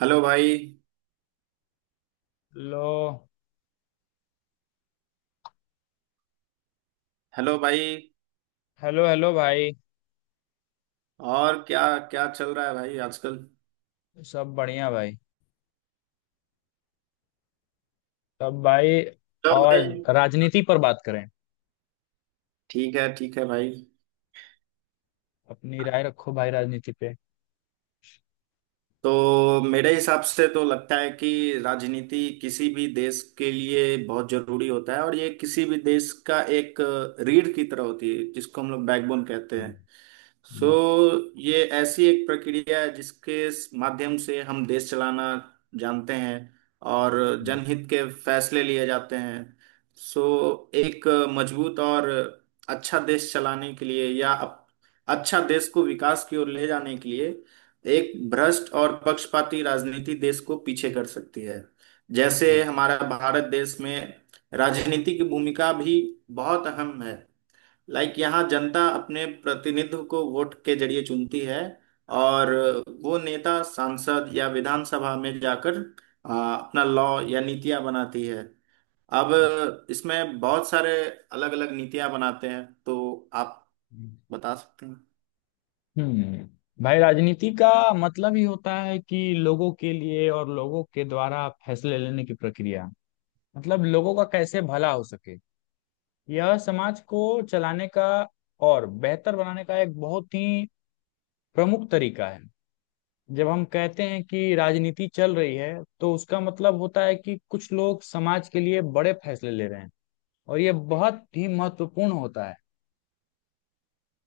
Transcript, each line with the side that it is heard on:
right: Hello भाई।
left: लो।
right: Hello भाई।
left: हेलो हेलो भाई।
right: और क्या, क्या चल रहा है भाई आजकल?
left: सब बढ़िया भाई। तब भाई।
right: हेलो
left: और
right: भाई।
left: राजनीति पर बात करें।
right: ठीक है, ठीक है भाई।
left: अपनी राय रखो भाई, राजनीति पे।
right: तो मेरे हिसाब से तो लगता है कि राजनीति किसी भी देश के लिए बहुत जरूरी होता है, और ये किसी भी देश का एक रीढ़ की तरह होती है जिसको हम लोग बैकबोन कहते हैं। सो ये ऐसी एक प्रक्रिया है जिसके माध्यम से हम देश चलाना जानते हैं, और जनहित के फैसले लिए जाते हैं। सो एक मजबूत और अच्छा देश चलाने के लिए या अच्छा देश को विकास की ओर ले जाने के लिए, एक भ्रष्ट और पक्षपाती राजनीति देश को पीछे कर सकती है। जैसे
left: हम्म
right: हमारा भारत देश में राजनीति की भूमिका भी बहुत अहम है। लाइक यहाँ जनता अपने प्रतिनिधित्व को वोट के जरिए चुनती है, और वो नेता सांसद या विधानसभा में जाकर अपना लॉ या नीतियाँ बनाती है। अब इसमें बहुत सारे अलग अलग नीतियाँ बनाते हैं, तो आप बता सकते हैं।
left: भाई, राजनीति का मतलब ही होता है कि लोगों के लिए और लोगों के द्वारा फैसले लेने की प्रक्रिया। मतलब, लोगों का कैसे भला हो सके। यह समाज को चलाने का और बेहतर बनाने का एक बहुत ही प्रमुख तरीका है। जब हम कहते हैं कि राजनीति चल रही है, तो उसका मतलब होता है कि कुछ लोग समाज के लिए बड़े फैसले ले रहे हैं, और ये बहुत ही महत्वपूर्ण होता है।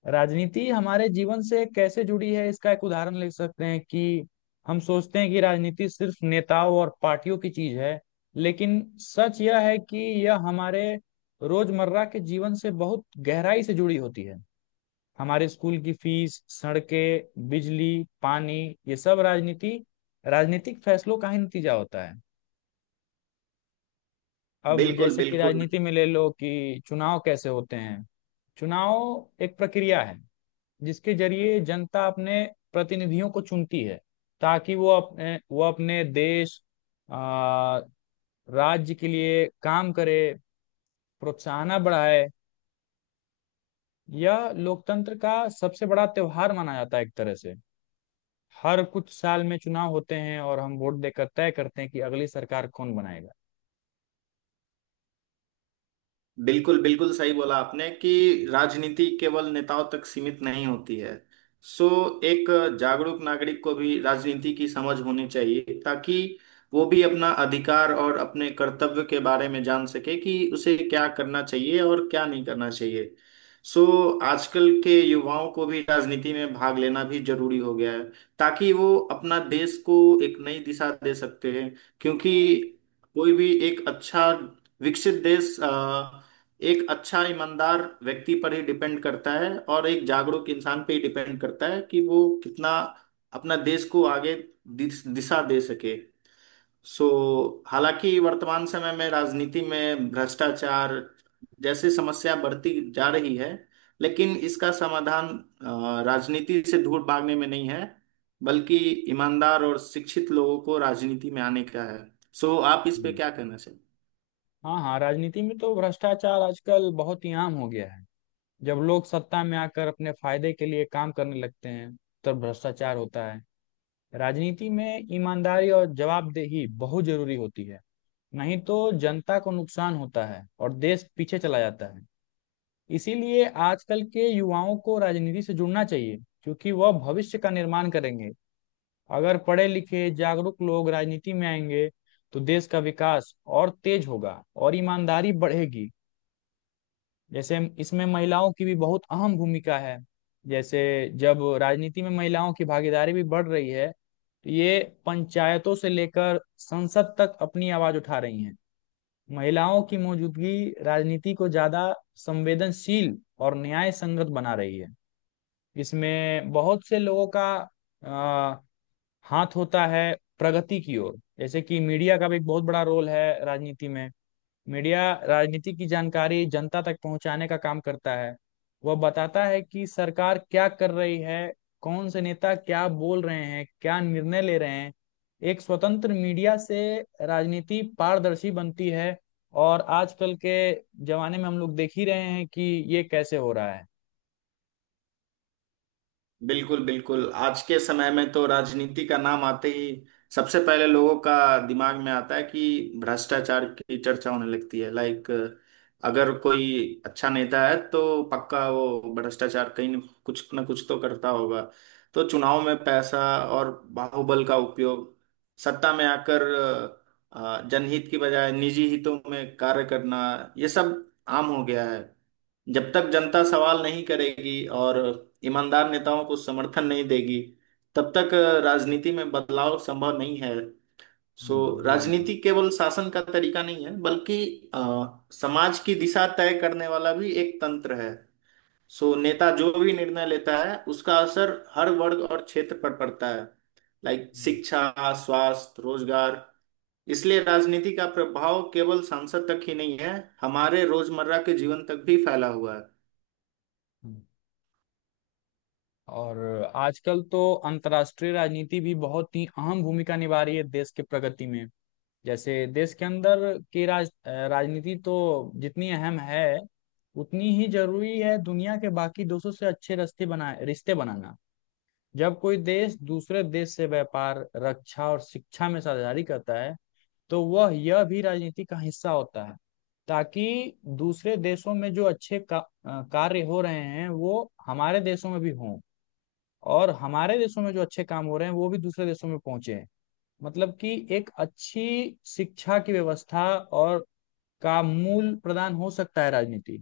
left: राजनीति हमारे जीवन से कैसे जुड़ी है, इसका एक उदाहरण ले सकते हैं कि हम सोचते हैं कि राजनीति सिर्फ नेताओं और पार्टियों की चीज है, लेकिन सच यह है कि यह हमारे रोजमर्रा के जीवन से बहुत गहराई से जुड़ी होती है। हमारे स्कूल की फीस, सड़कें, बिजली, पानी, ये सब राजनीतिक फैसलों का ही नतीजा होता है। अब
right: बिल्कुल,
left: जैसे कि
right: बिल्कुल।
left: राजनीति में ले लो कि चुनाव कैसे होते हैं। चुनाव एक प्रक्रिया है जिसके जरिए जनता अपने प्रतिनिधियों को चुनती है, ताकि वो अपने देश, आ, राज्य के लिए काम करे, प्रोत्साहन बढ़ाए। यह लोकतंत्र का सबसे बड़ा त्योहार माना जाता है, एक तरह से। हर कुछ साल में चुनाव होते हैं और हम वोट देकर तय करते हैं कि अगली सरकार कौन बनाएगा।
right: बिल्कुल, बिल्कुल सही बोला आपने कि राजनीति केवल नेताओं तक सीमित नहीं होती है। सो एक जागरूक नागरिक को भी राजनीति की समझ होनी चाहिए, ताकि वो भी अपना अधिकार और अपने कर्तव्य के बारे में जान सके कि उसे क्या करना चाहिए और क्या नहीं करना चाहिए। सो आजकल के युवाओं को भी राजनीति में भाग लेना भी जरूरी हो गया है, ताकि वो अपना देश को एक नई दिशा दे सकते हैं। क्योंकि कोई भी एक अच्छा विकसित देश एक अच्छा ईमानदार व्यक्ति पर ही डिपेंड करता है, और एक जागरूक इंसान पे ही डिपेंड करता है कि वो कितना अपना देश को आगे दिशा दे सके। सो हालांकि वर्तमान समय में राजनीति में भ्रष्टाचार जैसी समस्या बढ़ती जा रही है, लेकिन इसका समाधान राजनीति से दूर भागने में नहीं है, बल्कि ईमानदार और शिक्षित लोगों को राजनीति में आने का है। सो आप इस पे
left: हम्म,
right: क्या कहना चाहेंगे?
left: हाँ हाँ, राजनीति में तो भ्रष्टाचार आजकल बहुत ही आम हो गया है। जब लोग सत्ता में आकर अपने फायदे के लिए काम करने लगते हैं, तब भ्रष्टाचार होता है। राजनीति में ईमानदारी और जवाबदेही बहुत जरूरी होती है, नहीं तो जनता को नुकसान होता है और देश पीछे चला जाता है। इसीलिए आजकल के युवाओं को राजनीति से जुड़ना चाहिए, क्योंकि वह भविष्य का निर्माण करेंगे। अगर पढ़े लिखे जागरूक लोग राजनीति में आएंगे, तो देश का विकास और तेज होगा और ईमानदारी बढ़ेगी। जैसे इसमें महिलाओं की भी बहुत अहम भूमिका है। जैसे, जब राजनीति में महिलाओं की भागीदारी भी बढ़ रही है, तो ये पंचायतों से लेकर संसद तक अपनी आवाज उठा रही हैं। महिलाओं की मौजूदगी राजनीति को ज्यादा संवेदनशील और न्याय संगत बना रही है। इसमें बहुत से लोगों का आ, हाथ होता है प्रगति की ओर। जैसे कि मीडिया का भी एक बहुत बड़ा रोल है राजनीति में। मीडिया राजनीति की जानकारी जनता तक पहुंचाने का काम करता है। वह बताता है कि सरकार क्या कर रही है, कौन से नेता क्या बोल रहे हैं, क्या निर्णय ले रहे हैं। एक स्वतंत्र मीडिया से राजनीति पारदर्शी बनती है। और आजकल के जमाने में हम लोग देख ही रहे हैं कि ये कैसे हो रहा है।
right: बिल्कुल, बिल्कुल। आज के समय में तो राजनीति का नाम आते ही सबसे पहले लोगों का दिमाग में आता है कि भ्रष्टाचार की चर्चा होने लगती है। लाइक अगर कोई अच्छा नेता है तो पक्का वो भ्रष्टाचार कहीं न कुछ ना कुछ तो करता होगा। तो चुनाव में पैसा और बाहुबल का उपयोग, सत्ता में आकर जनहित की बजाय निजी हितों में कार्य करना, ये सब आम हो गया है। जब तक जनता सवाल नहीं करेगी और ईमानदार नेताओं को समर्थन नहीं देगी, तब तक राजनीति में बदलाव संभव नहीं है। सो
left: हम्म। जी बिल्कुल।
right: राजनीति केवल शासन का तरीका नहीं है, बल्कि अ, समाज की दिशा तय करने वाला भी एक तंत्र है। सो नेता जो भी निर्णय लेता है उसका असर हर वर्ग और क्षेत्र पर पड़ता है। लाइक
left: हम्म।
right: शिक्षा, स्वास्थ्य, रोजगार। इसलिए राजनीति का प्रभाव केवल सांसद तक ही नहीं है, हमारे रोजमर्रा के जीवन तक भी फैला हुआ है।
left: हम्म। और आजकल तो अंतर्राष्ट्रीय राजनीति भी बहुत ही अहम भूमिका निभा रही है देश के प्रगति में। जैसे देश के अंदर की राजनीति तो जितनी अहम है, उतनी ही जरूरी है दुनिया के बाकी देशों से अच्छे रिश्ते बनाना। जब कोई देश दूसरे देश से व्यापार, रक्षा और शिक्षा में साझेदारी करता है, तो वह यह भी राजनीति का हिस्सा होता है। ताकि दूसरे देशों में जो अच्छे कार्य हो रहे हैं, वो हमारे देशों में भी हों, और हमारे देशों में जो अच्छे काम हो रहे हैं वो भी दूसरे देशों में पहुंचे हैं। मतलब कि एक अच्छी शिक्षा की व्यवस्था और का मूल प्रदान हो सकता है राजनीति।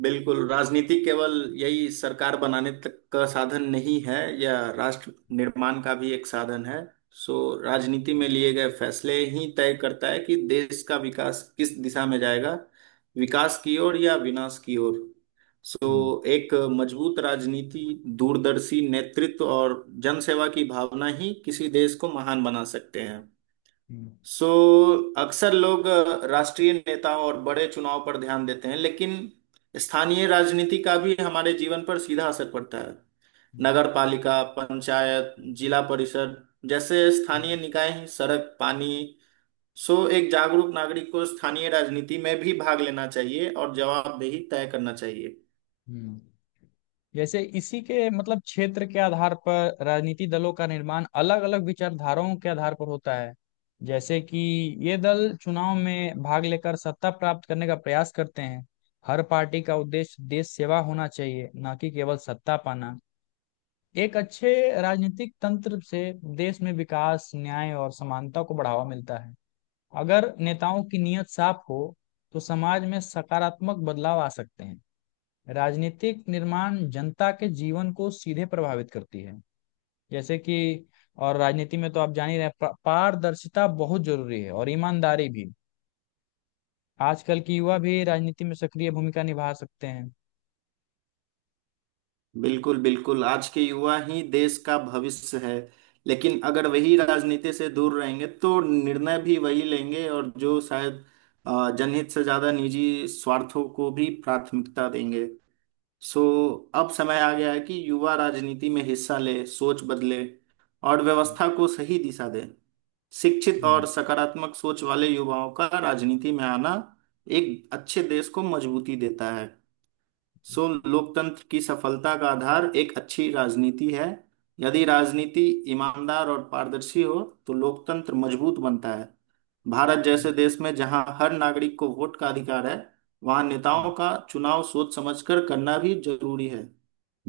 right: बिल्कुल। राजनीति केवल यही सरकार बनाने तक का साधन नहीं है, यह राष्ट्र निर्माण का भी एक साधन है। सो राजनीति में लिए गए फैसले ही तय करता है कि देश का विकास किस दिशा में जाएगा, विकास की ओर या विनाश की ओर।
left: हम्म।
right: सो एक मजबूत राजनीति, दूरदर्शी नेतृत्व और जनसेवा की भावना ही किसी देश को महान बना सकते हैं।
left: हम्म।
right: सो अक्सर लोग राष्ट्रीय नेताओं और बड़े चुनाव पर ध्यान देते हैं, लेकिन स्थानीय राजनीति का भी हमारे जीवन पर सीधा असर पड़ता है।
left: हम्म।
right: नगर पालिका, पंचायत, जिला परिषद जैसे स्थानीय
left: हम्म।
right: निकाय हैं, सड़क, पानी। सो एक जागरूक नागरिक को स्थानीय राजनीति में भी भाग लेना चाहिए और जवाबदेही तय करना चाहिए।
left: हम्म। जैसे इसी के मतलब क्षेत्र के आधार पर राजनीति दलों का निर्माण अलग अलग विचारधाराओं के आधार पर होता है। जैसे कि ये दल चुनाव में भाग लेकर सत्ता प्राप्त करने का प्रयास करते हैं। हर पार्टी का उद्देश्य देश सेवा होना चाहिए, ना कि केवल सत्ता पाना। एक अच्छे राजनीतिक तंत्र से देश में विकास, न्याय और समानता को बढ़ावा मिलता है। अगर नेताओं की नीयत साफ हो, तो समाज में सकारात्मक बदलाव आ सकते हैं। राजनीतिक निर्माण जनता के जीवन को सीधे प्रभावित करती है। जैसे कि, और राजनीति में तो आप जान ही रहे हैं, पारदर्शिता बहुत जरूरी है और ईमानदारी भी। आजकल की युवा भी राजनीति में सक्रिय भूमिका निभा सकते हैं।
right: बिल्कुल, बिल्कुल। आज के युवा ही देश का भविष्य है, लेकिन अगर वही राजनीति से दूर रहेंगे तो निर्णय भी वही लेंगे, और जो शायद जनहित से ज्यादा निजी स्वार्थों को भी प्राथमिकता देंगे। सो अब समय आ गया है कि युवा राजनीति में हिस्सा ले, सोच बदले, और
left: हम्म।
right: व्यवस्था को सही दिशा दे। शिक्षित
left: हम्म।
right: और सकारात्मक सोच वाले युवाओं का राजनीति में आना एक अच्छे देश को मजबूती देता है। सो
left: हम्म।
right: लोकतंत्र की सफलता का आधार एक अच्छी राजनीति है। यदि राजनीति ईमानदार और पारदर्शी हो, तो लोकतंत्र मजबूत बनता है। भारत जैसे देश में जहां हर नागरिक को वोट का अधिकार है, वहां नेताओं
left: हम्म।
right: का चुनाव सोच समझकर करना भी जरूरी है।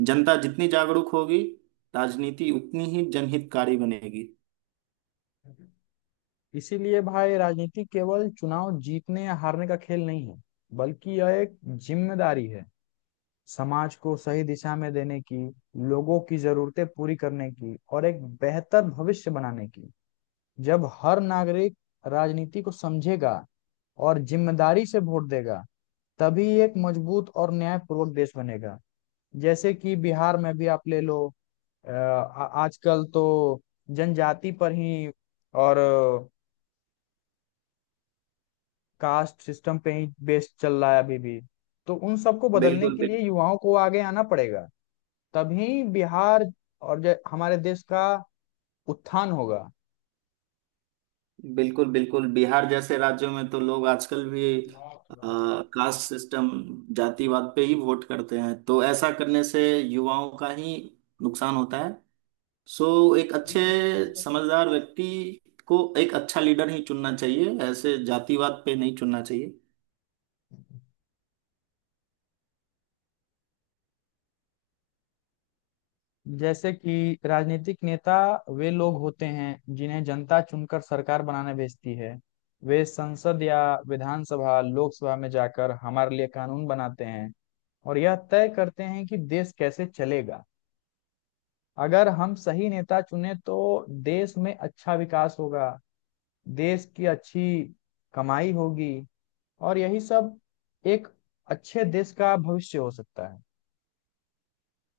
right: जनता जितनी जागरूक होगी, राजनीति उतनी ही जनहितकारी बनेगी।
left: इसीलिए भाई, राजनीति केवल चुनाव जीतने या हारने का खेल नहीं है, बल्कि यह एक जिम्मेदारी है समाज को सही दिशा में देने की, लोगों की जरूरतें पूरी करने की और एक बेहतर भविष्य बनाने की। जब हर नागरिक राजनीति को समझेगा और जिम्मेदारी से वोट देगा, तभी एक मजबूत और न्यायपूर्वक देश बनेगा। जैसे कि बिहार में भी आप ले लो। आजकल तो जनजाति पर ही और कास्ट सिस्टम पे ही बेस्ड चल रहा है अभी भी। तो उन सबको बदलने
right: बिल्कुल,
left: के लिए
right: बिल्कुल।
left: युवाओं को आगे आना पड़ेगा। तभी बिहार और हमारे देश का उत्थान होगा।
right: बिल्कुल, बिल्कुल। बिहार जैसे राज्यों में तो लोग आजकल भी कास्ट सिस्टम, जातिवाद पे ही वोट करते हैं, तो ऐसा करने से युवाओं का ही नुकसान होता है। सो एक अच्छे समझदार व्यक्ति को एक अच्छा लीडर ही चुनना चाहिए, ऐसे जातिवाद पे नहीं चुनना चाहिए।
left: जैसे कि राजनीतिक नेता वे लोग होते हैं जिन्हें जनता चुनकर सरकार बनाने भेजती है। वे संसद या विधानसभा, लोकसभा में जाकर हमारे लिए कानून बनाते हैं, और यह तय करते हैं कि देश कैसे चलेगा। अगर हम सही नेता चुने तो देश में अच्छा विकास होगा, देश की अच्छी कमाई होगी। और यही सब एक अच्छे देश का भविष्य हो सकता है।